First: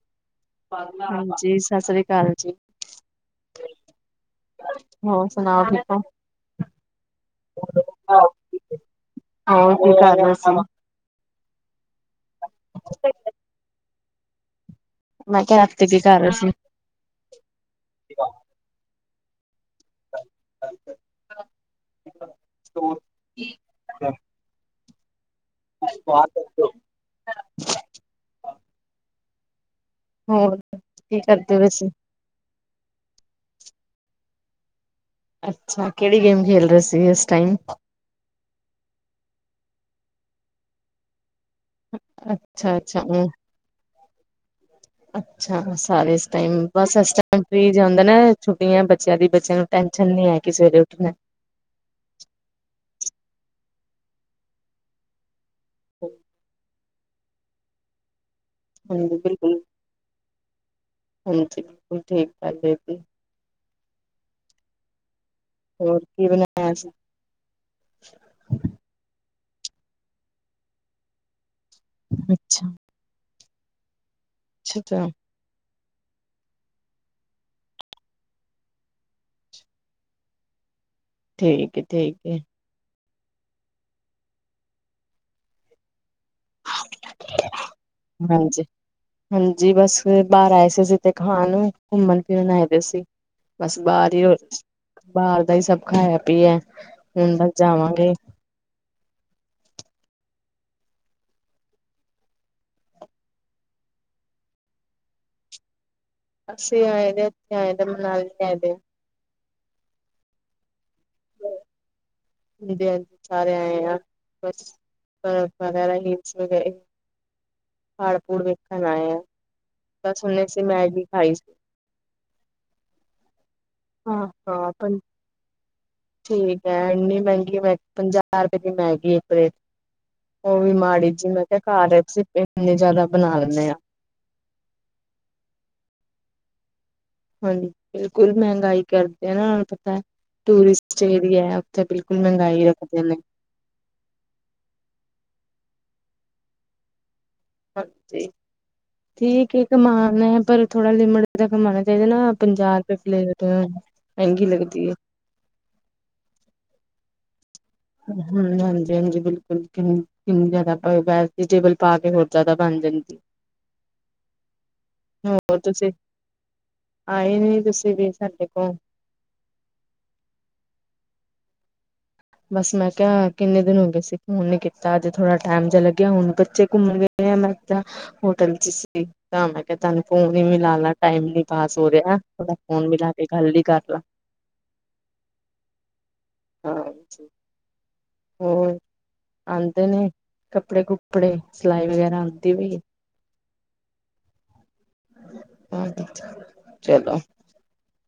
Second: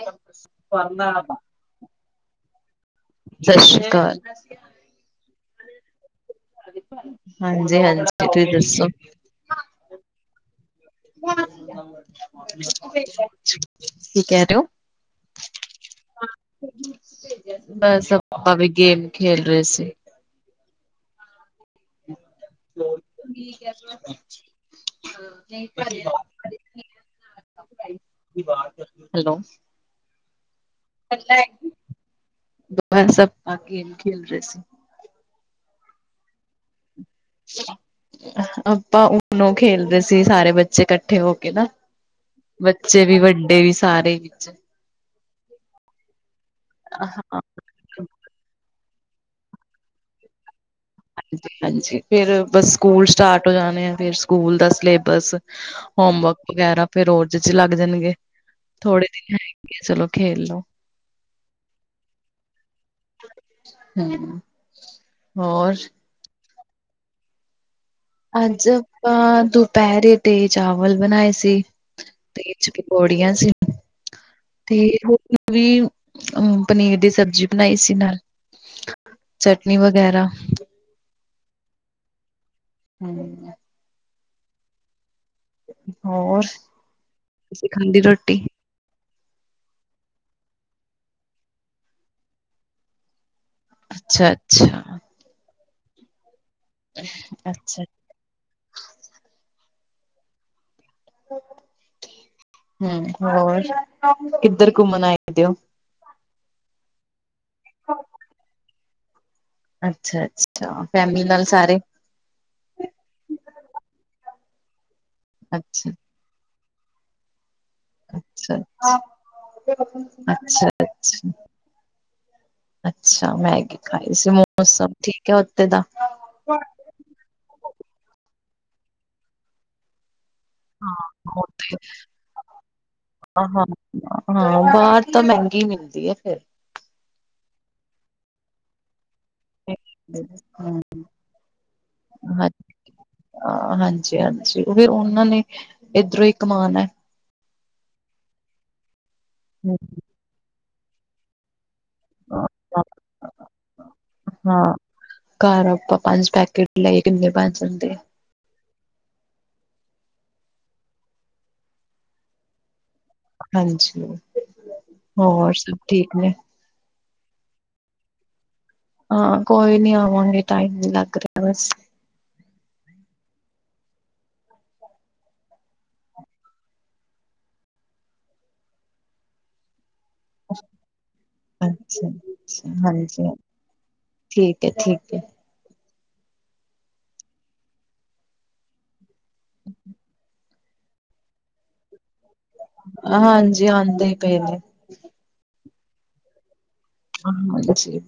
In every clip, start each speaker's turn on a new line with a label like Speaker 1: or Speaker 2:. Speaker 1: ਸਤਿ
Speaker 2: ਹਾਂਜੀ ਸਤਿ ਸ੍ਰੀ ਅਕਾਲ ਜੀ
Speaker 1: ਸ਼੍ਰੀ ਅਕਾਲ।
Speaker 2: ਹੋਰ ਸੁਣਾਓ, ਠੀਕ ਓ।
Speaker 1: ਹਾਂਜੀ, ਹਾਂਜੀ ਤੁਸੀਂ ਦੱਸੋ?
Speaker 2: ਹੋਰ ਕੀ ਕਰ ਰਹੇ ਸੀ
Speaker 1: [unintelligible] ਕਿ ਕੇਹ ਰਹੇ ਹੋ?
Speaker 2: ਮੈਂ ਕਿਹਾ, [unintelligible] ਅੱਜ ਕਿੱਥੇ ਸੀ ਘਰ
Speaker 1: ਬਸ, ਆਪਾ ਵੀ ਗੇਮ ਖੇਲ ਰਹੇ ਸੀ।
Speaker 2: [inaudible] [unintelligible]
Speaker 1: [inaudible] [unintelligible] [unintelligible]
Speaker 2: ਹੋਰ ਕੀ ਕਰਦੇ ਪਏ ਸੀ
Speaker 1: [unintelligible] ਬਸ ਆਪਾ, ਗੇਮ ਖੇਲ ਰਹੇ ਸੀ।
Speaker 2: ਅੱਛਾ, ਕਿਹੜੀ ਗੇਮ ਖੇਲ ਰਹੇ ਸੀ ਇਸ ਟਾਈਮ?
Speaker 1: ਆਪਾਂ ਉਨੋ ਖੇਲਦੇ ਸੀ, ਸਾਰੇ ਬੱਚੇ ਇਕੱਠੇ ਹੋ ਕੇ ਨਾ।
Speaker 2: ਅੱਛਾ ਅੱਛਾ
Speaker 1: ਬੱਚੇ ਵੀ,
Speaker 2: ਊਂ
Speaker 1: ਵੱਡੇ ਵੀ, ਸਾਰੇ।
Speaker 2: ਅੱਛਾ ਸਾਰੇ ਇਸ ਟਾਈਮ ਬਸ
Speaker 1: ਹਾਂ
Speaker 2: ਇਸ ਟਾਈਮ
Speaker 1: ਹਾਂਜੀ
Speaker 2: ਕੀ ਜਾਂਦਾ ਨਾ ਛੁੱਟੀਆਂ ਬੱਚਿਆਂ ਦੀ ਬੱਚਿਆਂ ਨੂੰ ਟੈਨਸ਼ਨ ਨੀ ਹੈ ਕਿ ਸਵੇਰੇ ਉੱਠਣਾ
Speaker 1: ਹਾਂਜੀ ਫਿਰ ਬਸ ਸਕੂਲ ਸਟਾਰਟ ਹੋ ਜਾਣੇ ਆ ਫਿਰ ਸਕੂਲ ਦਾ ਸਿਲੇਬਸ ਹੋਮਵਰਕ ਵਗੈਰਾ ਫੇਰ ਰਰਜ ਚ ਲੱਗ ਜਾਣਗੇ ਥੋੜੇ
Speaker 2: ਹਾਂਜੀ
Speaker 1: ਦਿਨ
Speaker 2: ਬਿਲਕੁਲ
Speaker 1: ਹੈਗੇ ਚਲੋ ਖੇਲ ਲੋ
Speaker 2: ਹਾਂਜੀ ਬਿਲਕੁਲ ਠੀਕ ਗੱਲ ਹੈ ਜੀ
Speaker 1: ਹਮ
Speaker 2: ਹੋਰ ਕੀ ਬਣਾਇਆ ਸੀ
Speaker 1: ਅੱਜ ਆਪਾਂ ਦੁਪਹਿਰੇ ਤੇ ਚਾਵਲ ਬਣਾਏ ਸੀ
Speaker 2: ਅੱਛਾ
Speaker 1: ਤੇ ਬੋੜੀਆਂ ਸੀ ਤੇ
Speaker 2: ਅੱਛਾ
Speaker 1: ਹੋਰ ਵੀ ਅਮ ਪਨੀਰ ਦੀ ਸਬਜ਼ੀ ਬਣਾਈ ਸੀ ਨਾਲ ਚਟਨੀ ਵਗੈਰਾ
Speaker 2: ਠੀਕ ਏ ਠੀਕ ਏ।
Speaker 1: ਹਮ ਹੋਰ। ਤੁਸੀਂ ਖਾਂਦੀ ਰੋਟੀ
Speaker 2: ਹਾਂਜੀ ਹਾਂਜੀ ਬਸ ਬਾਹਰ ਆਏ ਸੀ ਜ ਤੇ ਖਾਣ ਘੁੰਮਣ ਫਿਰਨ ਆਏ ਦੇ ਸੀ। ਬਸ ਬਾਹਰ ਹੀ
Speaker 1: ਅੱਛਾ ਅੱਛਾ
Speaker 2: ਬਾਹਰ ਦਾ ਹੀ ਸਭ ਖਾਇਆ ਪੀਆ ਹੁਣ ਬਸ
Speaker 1: ਅੱਛਾ
Speaker 2: ਜਾਵਾਂਗੇ।
Speaker 1: ਹਮ ਹੋਰ ਕਿੱਧਰ ਘੁੰਮਣ ਆਏ ਦਿ ਹੋ?
Speaker 2: ਅਸੀਂ ਆਏ ਦੇ ਇੱਥੇ ਆਏ ਦੇ ਮਨਾਲੀ ਆਏ ਹਾਂ।
Speaker 1: ਅੱਛਾ ਅੱਛਾ ਫੈਮਿਲੀ ਨਾਲ ਸਾਰੇ
Speaker 2: ਹਾਂਜੀ ਹਾਂਜੀ ਸਾਰੇ ਆਏ ਹ ਬਸ ਵਗੈਰਾ ਹੀ [unintelligible]
Speaker 1: ਅਛਾ-
Speaker 2: ਆਏ ਆ ਬਸ
Speaker 1: ਅੱਛਾ-
Speaker 2: ਹੁਣੇ ਅਸੀਂ
Speaker 1: ਅੱਛਾ
Speaker 2: ਮੈਗੀ ਖਾਈ ਸੀ
Speaker 1: ਅੱਛਾ ਮੈਗੀ ਖਾਈ
Speaker 2: ਹਾਂ
Speaker 1: ਸੀ ਮੌਸਮ
Speaker 2: ਹਾਂ
Speaker 1: ਠੀਕ ਹੈ ਉੱਥੇ ਦਾ
Speaker 2: ਠੀਕ ਹੈ ਇੰਨੀ ਮਹਿੰਗੀ ਮੈ ਪੰਜਾਹ ਰੁਪਏ ਦੀ ਮੈਗੀ ਇੱਕ ਪਲੇਟ ਉਹ ਵੀ ਮਾੜੀ ਜੀ ਮੈਂ
Speaker 1: ਹਾਂ
Speaker 2: ਕਿਹਾ ਘਰ ਸੀਂ ਇੰਨੇ ਜ਼ਿਆਦਾ ਬਣਾ ਲੈਂਦੇ ਆ
Speaker 1: ਹਾਂ ਬਾਹਰ ਤਾਂ ਮਹਿੰਗੀ ਮਿਲਦੀ ਹੈ ਫਿਰ
Speaker 2: ਹਾਂਜੀ ਬਿਲਕੁਲ ਮਹਿੰਗਾਈ ਕਰਦੇ ਨਾ ਉਹ ਨੂੰ ਪਤਾ ਟੂਰਿਸਟ ਏਰੀਆ ਉੱਥੇ ਬਿਲਕੁਲ ਮਹਿੰਗਾਈ ਰੱਖਦੇ ਨੇ
Speaker 1: ਹ ਹਾਂਜੀ- ਹਾਂਜੀ ਓਹੋ ਫਿਰ ਉਹਨਾਂ ਨੇ ਏਧਰੋਂ ਹੀ ਕਮਾਣਾ ਹੈ।
Speaker 2: ਹਾਂਜੀ ਠੀਕ ਹੈ
Speaker 1: ਹੂੰ।
Speaker 2: ਕਮਾਨਾ ਹੈ ਪਰ ਥੋੜਾ ਲਿਮਟ ਇਹਦਾ ਕਮਾਣਾ ਚਾਹੀਦਾ ਨਾ ਇਹਦੇ ਨਾ ਪੰਜਾਹ ਰੁਪਏ ਪਲੇਟ ਮਹਿੰਗੀ
Speaker 1: ਹਾਂ
Speaker 2: ਲੱਗਦੀ ਹੈ।
Speaker 1: ਘਰ ਆਪਾਂ ਪੰਜ ਪੈਕੇਟ ਲਏ ਕਿੰਨੇ ਬਣ ਜਾਂਦੇ ਆਂ
Speaker 2: ਹਾਂ ਹਾਂਜੀ- ਹਾਂਜੀ ਬਿਲਕੁਲ ਕਿੰ ਕਿੰਨੀ ਜ਼ਿਆਦਾ ਵੈਜੀੇਟੇਬਲ ਪਾ ਕੇ ਹੋਰ ਜਿਆਦਾ ਬਣ ਜਾਂਦੀ
Speaker 1: ਹਾਂਜੀ ਹੋਰ ਸਭ ਠੀਕ ਨੇ
Speaker 2: ਆਏ ਨੀ ਤੁਸੀਂ ਵੀ ਸਾਡੇ ਕੋਲ।
Speaker 1: ਹਾਂ ਕੋਈ ਨੀ ਆਵਾਂਗੇ ਟਾਈਮ ਨੀ ਲੱਗ ਰਿਹਾ ਬ
Speaker 2: ਬਸ ਮੈਂ ਕਿਹਾ ਕਿੰਨੇ ਦਿਨ ਹੋ ਗਏ ਸੀ ਫੋਨ ਨੇ ਕੀਤਾ ਅੱ ਜ ਥੋੜਾ ਟਾਈਮ ਜਿ ਲੱਗਿਆ ਹੁਣ ਬੱਚੇ ਘੁੰਮਣ ਗ ਮ ਮੈਂ ਹੋਟਲ ਚ ਸੀ। ਤਾਂ ਮੈਂ ਕਿਹਾ ਤਹਾਨੂੰ ਫੋਨ ਈ ਮਿਲਾ ਲਾ ਟਾਈਮ ਨੀ ਪਾਸ ਹੋ
Speaker 1: ਅੱਛਾ
Speaker 2: ਰਿਆ ਓਹਦਾ
Speaker 1: ਅੱਛਾ
Speaker 2: ਫੋਨ ਮਿਲਾ ਕੇ
Speaker 1: ਹਾਂਜੀ
Speaker 2: ਗੱਲ ਈ ਕਰ ਲਾਂ।
Speaker 1: ਠੀਕ ਹੈ ਠੀਕ ਏ।
Speaker 2: ਹਾਂ ਹੋਰ ਆਉਂਦੇ ਨੇ ਕੱਪੜੇ ਕੁਪੜੇ ਸਿਲਾਈ ਵਗੈਰਾ ਆਉਂ।
Speaker 1: ਹਾਂਜੀ ਆਉਂਦੇ ਹੀ ਪਏ ਨੇ।
Speaker 2: ਹਾਂ ਚਲੋ।
Speaker 1: ਹਾਂਜੀ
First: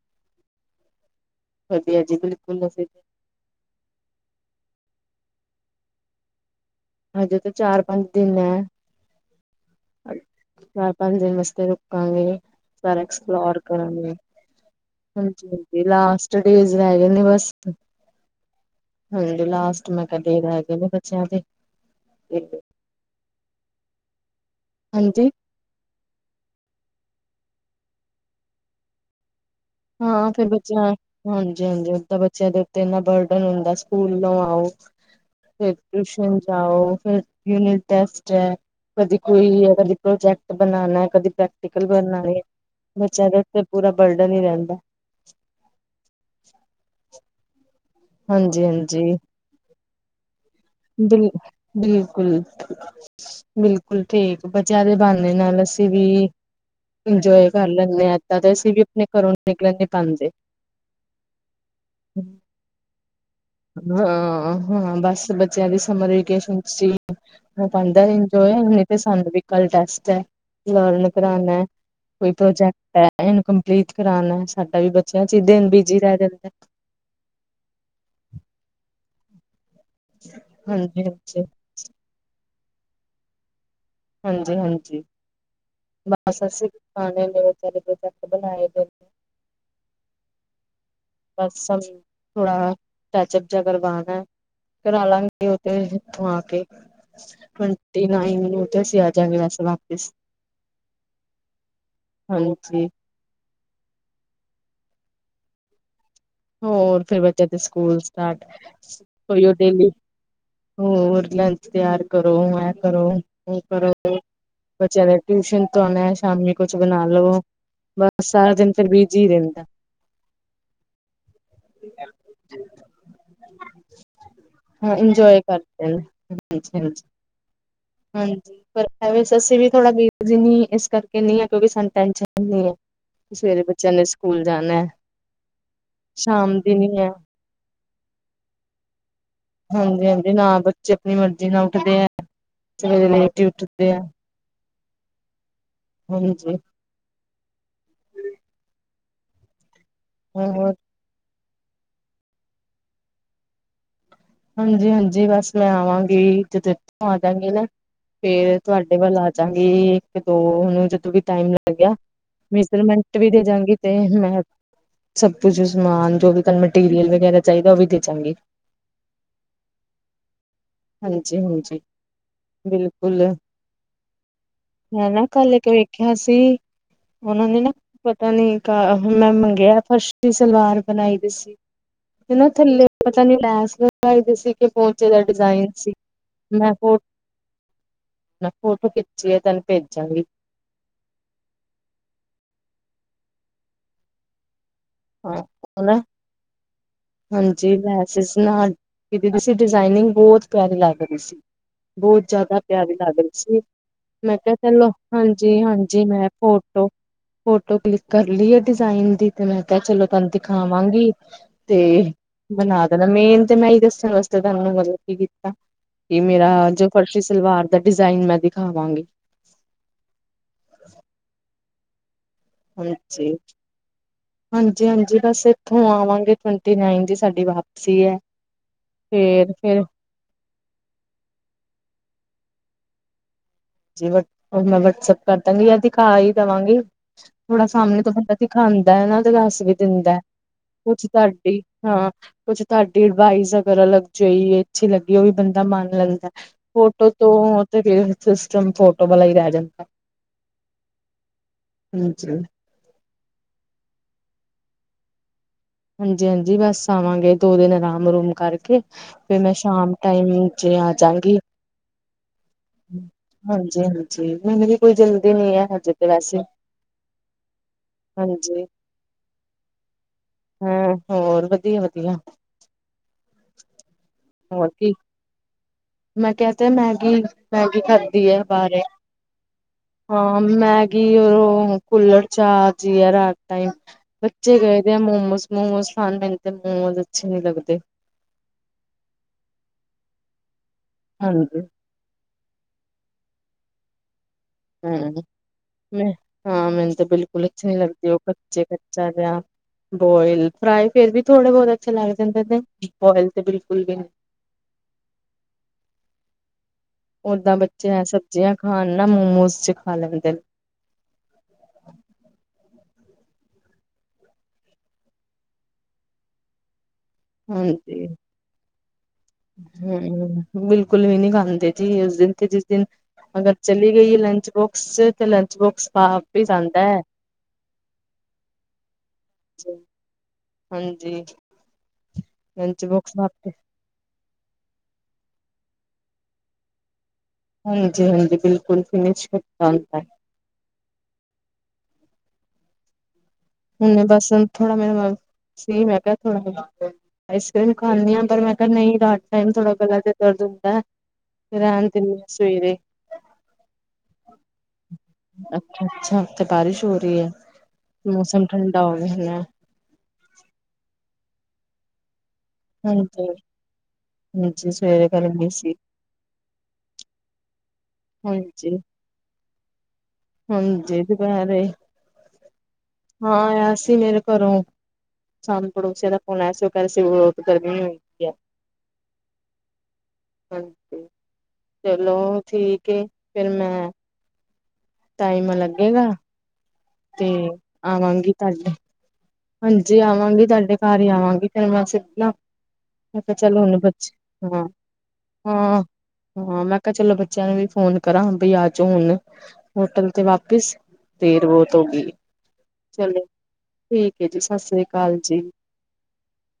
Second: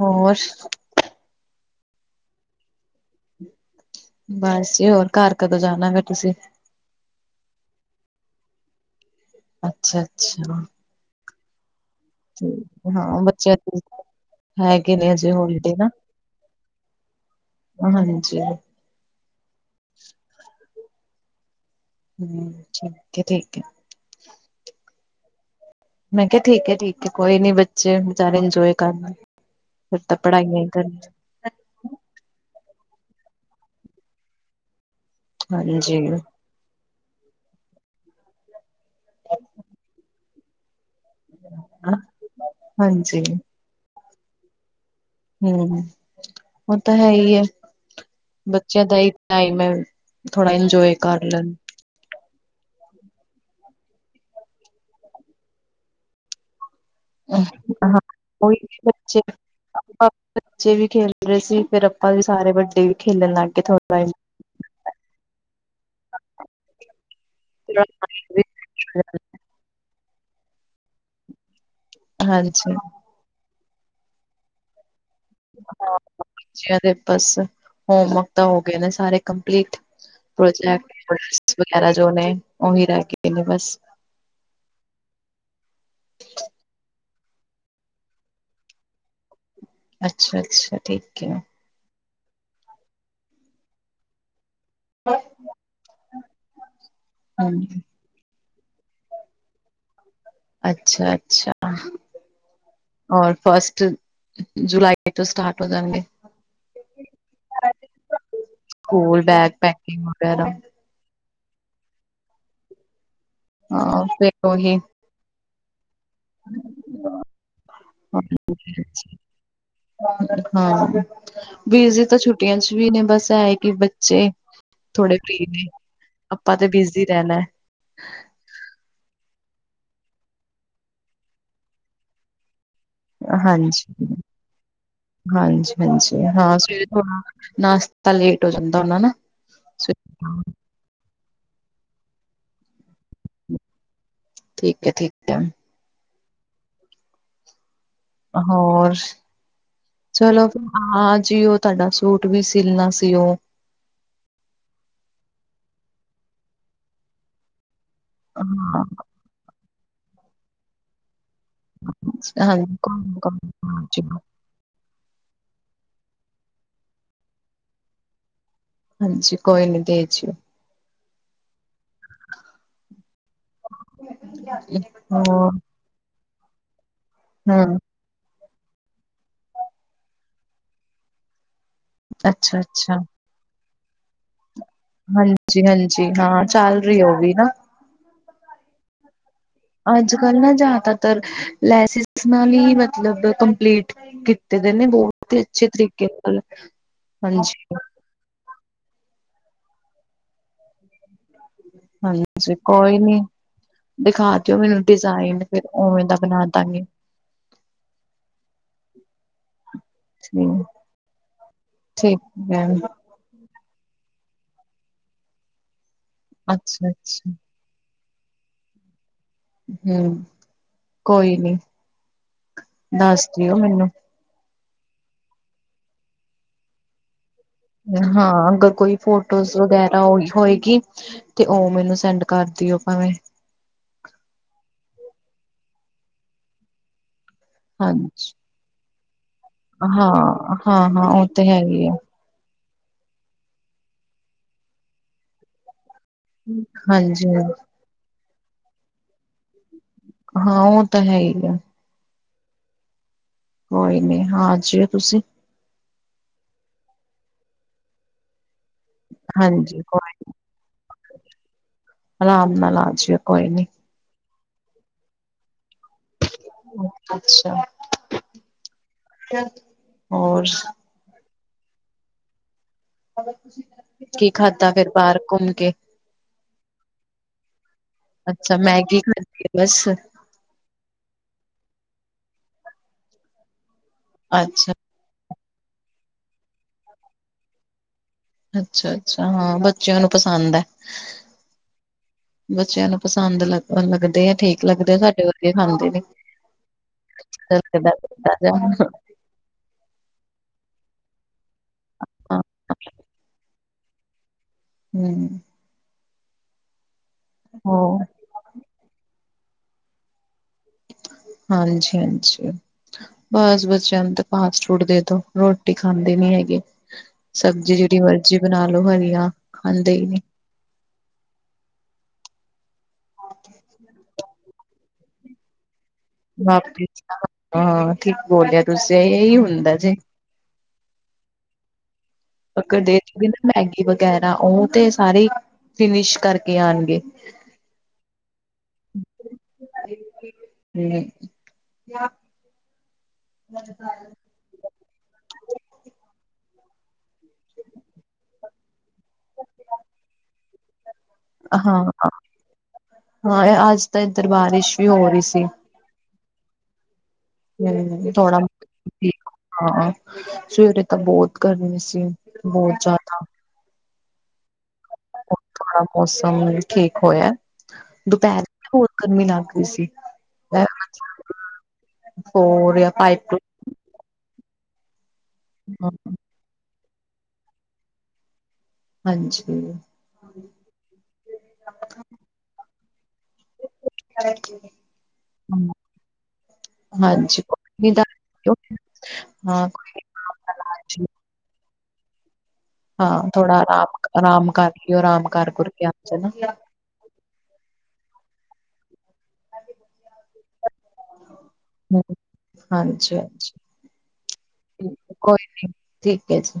Speaker 1: ਹੋਰ।
Speaker 2: ਵਦੀਆ ਅਜੀ ਬਿਲਕੁਲ ਸੀ।
Speaker 1: ਬਸ ਜ ਹੋਰ ਘਰ ਕਦੋਂ ਜਾਣਾ ਗ ਤੁਸੀਂ?
Speaker 2: ਹਜੇ ਤਾਂ ਚਾਰ ਪੰਜ ਦਿਨ ਹੈ।
Speaker 1: ਅੱਛਾ ਅੱਛਾ।
Speaker 2: ਚਾਰ ਪੰਜ ਦਿਨ ਵਾਸਤੇ ਰੁਕਾਂਗੇ, ਸਾਰਾ
Speaker 1: ਹਾਂ ਬੱਚੇ
Speaker 2: ਐਕਸਪਲੋਰ ਕਰਾਂਗੇ।
Speaker 1: ਹੈਗੇ ਨੇ ਅਜੇ ਹੋਲੀਡੇ
Speaker 2: ਹਾਂਜੀ-ਹਾਂਜੀ
Speaker 1: ਨਾ
Speaker 2: ਲਾਸਟ ਡੇਜ਼ ਲੈ ਜਾਂਨੇ ਬਸ।
Speaker 1: ਹਾਂਜੀ
Speaker 2: ਹਾਂਜੀ ਲਾਸਟ ਮੈਂ ਕਢੇ ਰੇਗੈ ਨੇ ਬੱਚਿਆਂ ਦੇ।
Speaker 1: ਹਮ ਠੀਕ ਐ, ਠੀਕ ਐ।
Speaker 2: ਹਾਂਜੀ?
Speaker 1: ਮੈਂ ਕਿਆ ਠੀਕ ਏ, ਠੀਕ ਏ ਕੋਈ ਨੀ ਬੱਚੇ ਵਿਚਾਰੇ ਇੰਜੋਏ ਕਰਨ ਲ ਫਿਰ ਤਾਂ ਪੜ੍ਹਾਈਆਂ ਕਰਨ
Speaker 2: ਹਾਂਜੀ-ਹਾਂਜੀ ਓਦਾਂ ਬੱਚਿਆਂ ਦੇ ਉੱਤੇ ਇੰਨਾ ਬਰਡਨ ਹੁੰਦਾ ਸਕੂਲ ਨੂੰ ਆਓ। ਫਿਰ
Speaker 1: ਹਾਂਜੀ
Speaker 2: ਟਿਊਸ਼ਨ ਜਾਓ ਫਿਰ, ਯੂਨਿਟ ਟੈਸਟ 'ਚ ਕਦੀ ਕੋਈ ਏ ਕਦੀ ਪ੍ਰੋਜੈਕਟ ਬਨਾਨਾ। ਕਦੀ ਪ੍ਰੈਕਟੀਕਲ
Speaker 1: ਹਾਂ,
Speaker 2: ਬਣਨਾ ਏ
Speaker 1: ਹਾਂਜੀ
Speaker 2: ਵਿਚਾਰੇ ਤੇ ਪੂਰਾ ਬਰਡਨ ਹੀ ਰਹਿੰਦਾ।
Speaker 1: ਹਮ। ਓ ਤਾਂ ਹੈ ਈ ਐ,
Speaker 2: ਹਾਂਜੀ
Speaker 1: ਬੱਚਿਆਂ ਦਾ
Speaker 2: ਹਾਂਜੀ
Speaker 1: ਈ ਟਾਈਮੈਂ, ਥੋੜਾ ਇੰਜੋਏ ਕਰ
Speaker 2: ਦਲ।
Speaker 1: ਲੈਣ
Speaker 2: ਬਿਲਕੁਲ, ਬਿਲਕੁਲ ਠੀਕ ਬੱਚਿਆ ਦੇ ਬੵਾਨੇ ਨਾਲ ਅਸੀਂ ਵੀ ਇੰਜੋਏ ਕਰ ਲੈਂਦੇ ਹਾਂ, ਏਦਾਂ ਤੇ
Speaker 1: ਉਹੀ
Speaker 2: ਅਸੀਂ ਵੀ ਆਪਣੇ
Speaker 1: ਬੱਚੇ
Speaker 2: ਘਰੋਂ ਨਿਕਲ ਨਹੀ ਪਾਉਂਦੇ
Speaker 1: ਬੱਚੇ ਵੀ ਖੇਲ ਰਹੇ ਸੀ, ਫੇਰ ਆਪਾਂ ਵੀ ਸਾਰੇ ਵੱਡੇ ਖੇਲਣ ਲੱਗ ਗਏ ਥੋੜਾ ਟਾਈਮ
Speaker 2: ਹਾਂ, ਹਾਂ ਬਸ ਬੱਚਿਆਂ ਦੀ ਸਮਰ ਵੇਕੇਸ਼ਨ ਸੀ, ਉਹ ਪਉਂਦਾ ਇੰਜੋਏ ਤੇ ਸ ਵੀ ਕਲ ਟੈਸਟ ਹੈ, ਲਰਨ ਕਰਾਉਣਾ, ਕੋਈ
Speaker 1: ਹਾਂਜੀ
Speaker 2: ਪ੍ਰੋਜੈਕਟ ਹੈ ਇਹਨੂੰ ਕੰਪਲੀਟ ਕਰਾਉਣਾ, ਸਾਡਾ ਵੀ ਬੱਚਿਆਂ 'ਚ ਦਿਨ ਬਿਜੀ ਰਹਿ ਜਾਂਦਾ
Speaker 1: ਇਹਨਾ ਦੇ ਪੇਪਰ ਸੀ, ਬਸ ਹੋਮਵਰਕ ਤਾਂ ਹੋ ਗਏ ਨੇ ਸਾਰੇ ਕੰਪਲੀਟ, ਪ੍ਰੋਜੈਕਟ
Speaker 2: ਹਾਂਜੀ-ਹਾਂਜੀ,
Speaker 1: ਪੈਲਾਂ ਜੋ ਨੇ, ਉਹੀ ਰਹਿ ਕੇ ਨੇ ਬਸ।
Speaker 2: ਹਾਂਜੀ-ਹਾਂਜੀ, ਬਸ ਅਸੀ ਖਾਣੇ ਦੇ ਪ੍ਰੋਜੈਕਟ ਬਣਾਏ ਗ।
Speaker 1: ਅੱਛਾ-ਅੱਛਾ ਠੀਕ ਏ।
Speaker 2: ਬਸ ਸਾਨ, ਥੋੜਾ ਪ‌ੈਚਪ ਜਿਆ ਕਰਵਾਨਾ ਏ, ਕਰਾਲਾਂਗੇ ਉਥੈ ਉੱਥੋਂ ਆ ਕੇ
Speaker 1: ਹਾਂਜੀ
Speaker 2: ਟਵੰਟੀ ਨਾਈਨ ਨੂ ਤੇ ਅਸੀਂ ਆਜਗੇ ਵੈਸੇ ਵਾਪਿਸ।
Speaker 1: ਅੱਛਾ-ਅੱਛਾ।
Speaker 2: ਹਾਂਜੀ
Speaker 1: ਔਰ ਫਸਟ, ਜੁਲਾਈ ਤੋਂ ਸਟਾਟ ਹੋ ਜਾਣਗੇ।
Speaker 2: ਹੋਰ ਫਿਰ ਬੱਚਿਆਂ ਦੇ ਸਕੂਲ ਸਟਾਟ,
Speaker 1: ਸਕੂਲ ਬੈਗ
Speaker 2: ਹੋਈਓ ਡੇਲੀ।
Speaker 1: ਪੈਕਿੰਗ ਵਗੈਰਾ
Speaker 2: ਹੋਰ ਲੰਚ ਤਿਆਰ ਕਰੋ ਐ ਕਰੋ।
Speaker 1: ਹਾਂ ਫ
Speaker 2: ਬ‌ੱਚਿਆਂ ਨੇ ਟਵੀਸ਼ਨ ਤੋਂ ਆਉਨਾ ਸ਼ਾਮੀ ਕੁਛ ਬਣਾ ਲਵੋ। ਬਸ ਸਾਰਾ ਦਿਨ ਫੇਰ ਬੀਜੀ ਰੈਦਾਂ।
Speaker 1: ਹਾਂ, ਬਿਜੀ ਤਾਂ ਛੁੱਟੀਆਂ 'ਚ ਵੀ ਨੇ ਬਸ ਐ ਕਿ ਬੱਚੇ
Speaker 2: ਹਾਂ
Speaker 1: ਥੋੜੇ
Speaker 2: ਇੰਜੋਏ
Speaker 1: ਫ੍ਰੀ ਨੇ
Speaker 2: ਕਰਦੇ
Speaker 1: ਆਪਾਂ
Speaker 2: ਹਾਂਜੀ
Speaker 1: ਤੇ
Speaker 2: ਹਾਂਜੀ
Speaker 1: ਬੀਜ਼ੀ ਰਹਿਣਾ ਏ।
Speaker 2: ਹਾਂਜੀ, ਪਰ ਅ ਸਸੀਂ ਵੀ ਥੋੜਾ ਬਿਜੀ ਹੁਨੇ ਇਸ ਕਰਕੇ ਨਹੀਂ ਆ ਕਿਉਂਕਿ ਸਾਨੂੰ ਟੈਸ਼ਨ
Speaker 1: ਹੈ।
Speaker 2: ਸਵੇਰੇ ਬੱਚਿਆਂ ਨੇ
Speaker 1: ਹਾਂਜੀ।
Speaker 2: ਸਕੂਲ ਜਾਨਾ ਐ।
Speaker 1: ਹਾਂਜੀ-ਹਾਂਜੀ ਹਾਂ ਸਵੇਰੇ
Speaker 2: ਹੈ
Speaker 1: ਥੋੜਾ, ਨਾਸ਼ਤਾ ਲੇਟ ਹੋ ਜਾਂਦਾ ਹੁਨਾ ਨਾ। ਸਵੇ-
Speaker 2: ਹਾਂਜੀ-ਹਾਂਜੀ ਨਾ ਬੱਚੇ ਆਪਣੀ ਮਰਜੀ ਨਾਲ ਉੱਠਦੇ ਐ, ਸਵੇਰੇ ਲੇਟ ਈ ਉੱਠਦੇ ਐ।
Speaker 1: ਠੀਕ ਐ, ਠੀਕ ਐ।
Speaker 2: ਹਾਂਜੀ।
Speaker 1: ਹੋਰਸ, ਚਲੋ ਫੇ
Speaker 2: ਹੋਰ
Speaker 1: ਆ ਜਿਓ। ਤੁਹਾਡਾ ਸੂਟ ਵੀ ਸਿਲਣਾ ਸੀ, ਉਹ
Speaker 2: ਹਾਂਜੀ -ਹਾਂਜੀ ਬਸ ਮੈਂ ਆਵਾਂਗੀ, ਜਦੋਂ ਇਥੋਂ ਆ ਜਾਂਵਾਂਗੀ ਨਾ, ਫੇਰ
Speaker 1: ਹਾਂ
Speaker 2: ਤੁਹਾਡੇ ਵੱਲ ਆ ਕਰਾਂਗੇ, ਇੱਕ ਦੋ ਹੁਣ ਜਦੋਂ ਵੀ ਟਾਈਮ ਭਈਆ,
Speaker 1: ਹਾਂਜੀ
Speaker 2: ਮੇਜਰਮੈਂਟ ਵੀ ਦੇਜਾਂਗੀ ਤੇ
Speaker 1: ਕੋਈ
Speaker 2: ਮੈਂ ਸਭ ਕੁਝ ਸਮਾਨ, ਜੋ ਵੀ ਤੁਹਾਨੂੰ ਮਟੀਰੀਅਲ ਵਗੈਰਾ ਚਾਹੀਦਾ, ਉਹ ਵੀ ਦੇ ਜਾਵਾਂਗੇ
Speaker 1: ਹਾਂਜੀ, ਕੋਈ ਨੀ ਦੇ ਜਿਓ
Speaker 2: ਹਾਂਜੀ -ਹਾਂਜੀ, ਬਿਲਕੁਲ, ਹੈ ਨਾ
Speaker 1: ਹੋਰ
Speaker 2: ਕੱਲ ਕਿ ਖ ਸੀ, ਉਹਨਾਂ ਨੇ ਨਾ
Speaker 1: ਹੂੰ
Speaker 2: ਪਤਾ ਨੀ ਕ ਮੈਂ ਮੰਗਿਆ, ਫਸਟ ਈ ਸਲਵਾਰ ਬਣਾਈ ਦੀ ਸੀ। ਤੇ ਨਾ
Speaker 1: ਅੱਛਾ
Speaker 2: ਥੱਲੇ
Speaker 1: ਅੱਛਾ
Speaker 2: ਪਤਾ ਨੀ ਲੈਸ ਲਗਾਈ ਤੁਸੀਂ ਕੇ ਪਹੁੰਚੇ ਦਾ
Speaker 1: ਜੀ
Speaker 2: ਡਿਜ਼ਾਇਨ ਸੀ
Speaker 1: ਹਾਂਜੀ ਹਾਂ, ਚੱਲ ਰਹੀ ਏ ਉਹ ਵੀ ਨਾ
Speaker 2: ਉਹ ਤੇ ਪਿੱਛੇ ਐ ਚਲ।
Speaker 1: ਅੱਜ-ਕੱਲ ਨਾ ਜਾਦਾ ਤਰ ਲੈਸਿਸ ਨਾਲ ‌ਈ, ਮਤਲਬ ਕੰਪਲੀਟ ਕੀਤੇ ਦੇ ਨੇ ਦੋ ਤੇ
Speaker 2: ਹਾਂ
Speaker 1: ਅੱਛੇ ਤਰੀਕੇ ਨਾਲ, ਹਾਂਜੀ।
Speaker 2: ਸਿਸ ਨਾਲ ਦੀ, ਸੀ ਡਿਜ਼ਾਇਨਿੰਗ ਬਹੁਤ ਪਿਆਰੀ ਲੱਗ ਰੀ ਸੀ। ਬਹੁਤ
Speaker 1: ਹਾਂਜੀ
Speaker 2: ਜ਼‌ਾਦਾ ਪਿਆਰੀ
Speaker 1: ਕੋਈ
Speaker 2: ਲੱਗ
Speaker 1: ਨੀ
Speaker 2: ਰਹੀ ਸੀ। ਮੈਂ
Speaker 1: ਦਿਖਾ
Speaker 2: ਕਿਆ
Speaker 1: ਦਿਓ ਮੈਨੂੰ
Speaker 2: ਚਲੋ,
Speaker 1: ਡਿਜ਼ਾਇਨ
Speaker 2: ਹਾਂਜੀ
Speaker 1: ਫਿਰ
Speaker 2: -ਹਾਂਜੀ
Speaker 1: ਉਵੇਂ ਦਾ
Speaker 2: ਮੈਂ
Speaker 1: ਬਣਾ ਦਾਂਗੇ
Speaker 2: ਫੋਟੋ ਫੋਟੋ ਕਲਿੱਕ ਕਰ ਲਈ ਏ ਡਿਜ਼ਾਇਨ ਦੀ ਤੇ ਮੈਂ ਕਿਹਾ ਚਲੋ ਕਲ੍ਹ
Speaker 1: ਠੀਕ
Speaker 2: ਦਿਖਾਵਾਂਗੀ, ਤੇ
Speaker 1: ਠੀਕ ਹੈ
Speaker 2: ਬਣਾ ਦੇਣਾ ਮੇਨ ਤੇ ਮੈਂ ਏ ਈ ਦੱਸਣ ਵਾਸਤੇ ਤਾਨੂੰ ਮਤਲਬ ਕੀ ਕੀਤਾ, ਕਿ ਮੇਰਾ ਜੋ
Speaker 1: ਅੱਛਾ
Speaker 2: ਫਰਸ਼ੀ
Speaker 1: ਅੱਛਾ
Speaker 2: ਸਲਵਾਰ ਤਾਂ ਡਿਜ਼ਾਇਨ ਮੈਂ ਦਿਖਾਵਾਂਗੀ।
Speaker 1: ਹੂ, ਕੋਈ ਨੀ।
Speaker 2: ਹਾਂਜੀ
Speaker 1: ਦੱਸ
Speaker 2: [unintelligible]
Speaker 1: ਦਿਓ ਮੈਨੂੰ
Speaker 2: ਹਾਂਜੀ-ਹਾਂਜੀ ਬਸ ਇੱਥੋਂ ਆਵਾਂਗੇ ਟਵੰਟੀ ਨਾਈਨ ਦੀ ਸਾਡੀ ਵਾਪ
Speaker 1: ਹਾਂ ਅਗਰ ਕੋਈ ਫੋਟੋਜ਼
Speaker 2: ਫੇਰ
Speaker 1: ਵਗੈਰਾ ਹੋਈ ਹੋਏਗੀ। ਤੇ ਓ ਮੈਨੂੰ ਸੈਂਡ ਕਰਦੀਓ ਭਾਵੇਂ।
Speaker 2: ਜਿਵ, ਉਹ ਮੈਂ ਵਟਸਐਪ ਕਰ ਦਾਂਗੀ ਜਾਂ ਦਿਖਾ ਈ ਦਵਾਂਗੀ, ਥੋੜਾ ਸਾਮਣੇ ਤੋਂ
Speaker 1: ਹਾਂਜੀ
Speaker 2: ਬੰਦਾ ਖਾਂਦਾ ਏ ਨਾਂ ਤੇ ਦਸ ਵੀ
Speaker 1: ਹਾਂ
Speaker 2: ਦਿੰਦਾ,
Speaker 1: ਹਾਂ
Speaker 2: ਕੁਛ
Speaker 1: ਹਾਂ ਉਹ ਤੇ ਹੈ
Speaker 2: ਸਾਡੀ,
Speaker 1: ਹੀ ਆ
Speaker 2: ਹਾਂ ਕੁਛ ਤੁਹਾਡੀ ਅਡਵਾਈਸ ਅਗਰ ਅਲੱਗ ਜਾਈ ਅੱਛੀ ਲੱਗੀ ਉਹ ਵੀ ਬੰਦਾ ਮੰਨ ਲੈਂਦਾ ਫੋਟੋ
Speaker 1: ਹਾਂਜੀ
Speaker 2: ਤੋਂ ਤੇ ਫੇਰ ਸਿਸਟਮ ਫੋਟੋ ਬਲਾ ਈ ਰਹਿ ਜਾਂਦਾ।
Speaker 1: ਹਾਂ, ਉਹ ਤਾਂ ਹੈ ਹੀ ਆ
Speaker 2: ਹਾਂਜੀ
Speaker 1: ਕੋਈ ਨਹੀਂ, ਹਾਂ ਜੀ ਤੁਸੀਂ
Speaker 2: ਹਾਂਜੀ-ਹਾਂਜੀ ਬੱਸ ਆਵਾਂਗੇ, ਦੋ ਦਿਨ ਆਰਾਮ-ਅਰੂਮ ਕਰਕੇ ਫਿਰ ਮੈਂ
Speaker 1: ਹਾਂਜੀ
Speaker 2: ਸ਼ਾਮ
Speaker 1: ਕੋਈ
Speaker 2: ਟਾਈਮ ਨੀਚੇ ਆਜਾਂਗੀ।
Speaker 1: ਅਰਾਮ ਨਾ
Speaker 2: ਹਾਂਜੀ-ਹਾਂਜੀ ਮੈਨੂੰ ਵੀ ਕੋਈ ਜਲਦੀ ਨੀ ਐ ਹਜੇ। ਤੇ ਵੈਸੇ, ਹਾਂਜੀ।
Speaker 1: ਆਂ, ਹੋਰ ਸ
Speaker 2: ਹਾਂ ਹੋਰ, ਵਧੀਆ-ਵਧੀਆ।
Speaker 1: ਕੀ
Speaker 2: ਹੋਰ
Speaker 1: ਖਾਧਾ ਫੇਰ,
Speaker 2: ਕੀ
Speaker 1: ਬਾਹਰ ਘੁੰਮ ਕੇ?
Speaker 2: ਮੈਂ ਕਿਆ ਤੇ ਮੈਗੀ-ਮੈਗੀ ਖਾ
Speaker 1: ਅੱਛਾ ਮੈਗੀ ਖ, ਬਸ।
Speaker 2: ਹਾਂ ਮੈਗੀ ਔਰ ਓ ਕੁਲੜ ਚਾਹ ਜੀ ਏ ਰਾਤ ਟਾਈਮ, ਬੱਚੇ
Speaker 1: ਅੱਛਾ
Speaker 2: ਗਏ। ਮੋਮੋਸ- ਮੋਮੋਸ ਖਾਣ ਮੈਨੂੰ ਤੇ ਮੋਮੋਜ਼ ਅੱਛੇ ਨੀ ਲੱਗਦੇ।
Speaker 1: ਅੱਛਾ ਅੱਛਾ ਹਾਂ ਬੱਚਿਆਂ ਨੂੰ ਪਸੰਦ ਐਂ।
Speaker 2: ਹਾਂਜੀ
Speaker 1: ਬੱਚਿਆਂ ਨੂੰ ਪਸੰਦ ਲਗਣ ਲੱਗਦੇ ਆ ਠੀਕ ਲੱਗਦੇ ਆ,
Speaker 2: ਹਮ
Speaker 1: ਸਾਡੇ ਵਰਗੇ ਖਾਂਦੇ ਨੇ
Speaker 2: ਮੈਂ ਹਾਂ ਮੈਨ ਤੇ ਬਿਲਕੁਲ ਅੱਛੇ ਨੀ ਲੱਗਦੇ ਉਹ ਕੱਚੇ ਕੱਚਾ ਜਿਹਾ। ਬੋਇਲ ਫਰਾਈ ਫੇਰ ਵੀ ਥੋੜੇ ਬਹੁਤ ਅੱਛੇ ਲੱਗ ਜਾਂਦੇ
Speaker 1: ਹੂੰ,
Speaker 2: ਨੇ ਬੋਇਲ ਤੇ ਬਿਲਕੁਲ ਵੀ ਨਹੀਂ।
Speaker 1: ਹਮ
Speaker 2: ਓਦਾਂ ਬੱਚੇ ਸਬਜ਼ੀਆਂ ਖਾਣ ਨਾ ਮੋਮੋਸ ਚ ਖਾ ਲੈਂਦੇ ਨੇ।
Speaker 1: ਹਾਂਜੀ ਹਾਂਜੀ ਬਸ ਬੱਚਿਆਂ ਨੂੰ ਤੇ ਫਾਸਟ ਫੂਡ ਦੇ ਦੋ ਰੋਟੀ ਖਾਂਦੇ ਨੀ ਹੈਗੇ। ਸਬਜ਼ੀ ਜਿਹੜੀ
Speaker 2: ਹਾਂਜੀ।
Speaker 1: ਮਰਜ਼ੀ ਬਣਾ ਲਓ ਹਰੀਆਂ ਖਾਂਦੇ ਹੀ ਨੀ।
Speaker 2: ਹੂੰ ਬਿਲਕੁਲ ਵੀ ਨਹੀਂ ਖਾਂਦੇ ਜੀ ਉਸ ਦਿਨ ਤੇ ਜਿਸ ਦਿਨ ਅਗਰ ਚਲੀ ਗਈ ਲੰਚ ਬੋਕਸ ਚ ਤੇ ਲੰਚ ਬੋਕਸ ਪਾ ਹੀ ਜਾਂਦਾ ਹੈ।
Speaker 1: ਹਾਂ ਠੀਕ ਬੋਲਿਆ ਤੁਸੀਂ। ਇਹੀੳ
Speaker 2: ਹਾਂਜੀ
Speaker 1: ਅਗਰ
Speaker 2: ਲੰਚ
Speaker 1: ਦੇ
Speaker 2: ਬੋਕਸ
Speaker 1: ਦਿੱਤੀ ਨਾ ਮੈਗੀ ਵਗੈਰਾ ਉਹ ਤੇ ਸਾਰੇ ਫਿਨਿਸ਼ ਕਰਕੇ ਆਣਗੇ।
Speaker 2: ਹਾਂਜੀ ਹਾਂਜੀ ਬਿਲਕੁਲ ਫਿਨਸ਼ ਹੁੰਦਾ।
Speaker 1: ਹਮ
Speaker 2: ਹੁਣ ਬਸ ਥੋੜਾ ਮੇਰਾ ਸੇਮ ਹੈਗਾ ਥੋੜਾ ਮੇ ਆਈਸ- ਕਰ੍ਰੀਮ ਖਾਂਨੀ ਹਾਂ ਪਰ ਮੈਂ ਕਿਹਾ ਨਹੀਂ ਰਾਤ ਟਾਈਮ ਥੋੜ੍ਹਾ ਗਲਾ ਤੇ ਦਰਦ ਹੁੰਦਾ। ਰਹਿਣ
Speaker 1: ਹਾਂ
Speaker 2: ਦਿੰਦੀ ਸਵੇਰੇ
Speaker 1: ਹਾਂ ਅੱਜ ਤੇ ਇੱਧਰ ਬਾਰਿਸ਼ ਵੀ ਹੋ ਰਹੀ ਸੀ
Speaker 2: ਅੱਛਾਤੇ ਬਾਰਿਸ਼ ਹੋ ਰਹੀ ਏ
Speaker 1: ਹ ਥੋੜਾ
Speaker 2: ਹਦਾ ਉਹਵੇ [unintelligible]
Speaker 1: ਹਾਂ ਸਵੇਰੇ ਤਾਂ ਬਹੁਤ ਗਰਮੀ ਸੀ ਬਹੁਤ ਜ਼ਿਆਦਾ
Speaker 2: ਹਾਂਜੀ ਹਾਂਜੀ ਸਵੇਰੇ
Speaker 1: ਹੁਣ
Speaker 2: ਗਰਮੀ ਸੀ
Speaker 1: ਥੋੜਾ ਮੌਸਮ ਠੀਕ ਹੋਇਆ, ਦੁਪਹਿਰ
Speaker 2: ਹਾਂਜੀ
Speaker 1: ਹੋਰ ਗਰਮੀ ਲੱਗ ਰ‌ਈ ਸੀ।
Speaker 2: ਹਾਂਜੀ ਦੁਪਹਿਰੇ
Speaker 1: ਹੋਰ
Speaker 2: ਹਾਂ ਆਇਆ ਸੀ ਮੇਰੇ ਘਰੋਂ ਸਾਨ ਪੜੋਸਿਆਂ ਦਾ ਫੋਣ ਆਇਆ ਸੀ ਓਹ ਕਹਿ ਰੇ ਸੀ ਬੋਤ ਗਰਮੀ ਹੋਈ ਦੀ ਹੈ।
Speaker 1: ਹਾਂਜੀ
Speaker 2: ਚਲੋ ਠੀਕ ਏ ਫੇਰ ਮੈਂ
Speaker 1: ਕਰ [unintelligible]
Speaker 2: ਟਾਈਮ ਲੱਗੇਗਾ? ਤੇ
Speaker 1: ਹਾਂਜੀ ਕੋਈ
Speaker 2: ਆਵਾਂਗੀ
Speaker 1: ਦੱਸ
Speaker 2: ਤੁਹਾਡੇ ਹਾਂਜੀ ਆਵਾਂਗੀ ਤੁਹਾਡੇ ਘਰ ਹੀ ਆਵਾਂਗੀ। ਫੇਰ ਮੈਂ ਸਿੱਧਾਂ
Speaker 1: ਹਾਂ ਥੋੜਾ ਆਰਾਮ ਆਰਾਮ ਕਰਲਿੳ ਆਰਾਮ ਕਰ ਕੁਰ
Speaker 2: ਹਾਂ
Speaker 1: ਕੇ ਆ ਜਾਨਾ
Speaker 2: ਹਾਂ ਮੈਂ ਚਲੋ ਬੱਚਿਆਂ ਨੂੰ ਵੀ ਫੋਨ ਕਰਾਂ ਬਈ ਆ ਜੋ ਹੁਣ ਹੋਟਲ ਤੇ ਵਾਪਿਸ। ਦੇਰ ਬਹੁਤ ਹੋ ਗੀ ਏ,
Speaker 1: ਹਾਂਜੀ
Speaker 2: ਚਲੋ
Speaker 1: ਹਾਂਜੀ
Speaker 2: ਠੀਕ ਏ ਜੀ ਸਤਿ ਸ੍ਰੀ ਅਕਾਲ ਜੀ।
Speaker 1: ਕੋਈ ਨੀ ਠੀਕ ਹੈ ਜੀ।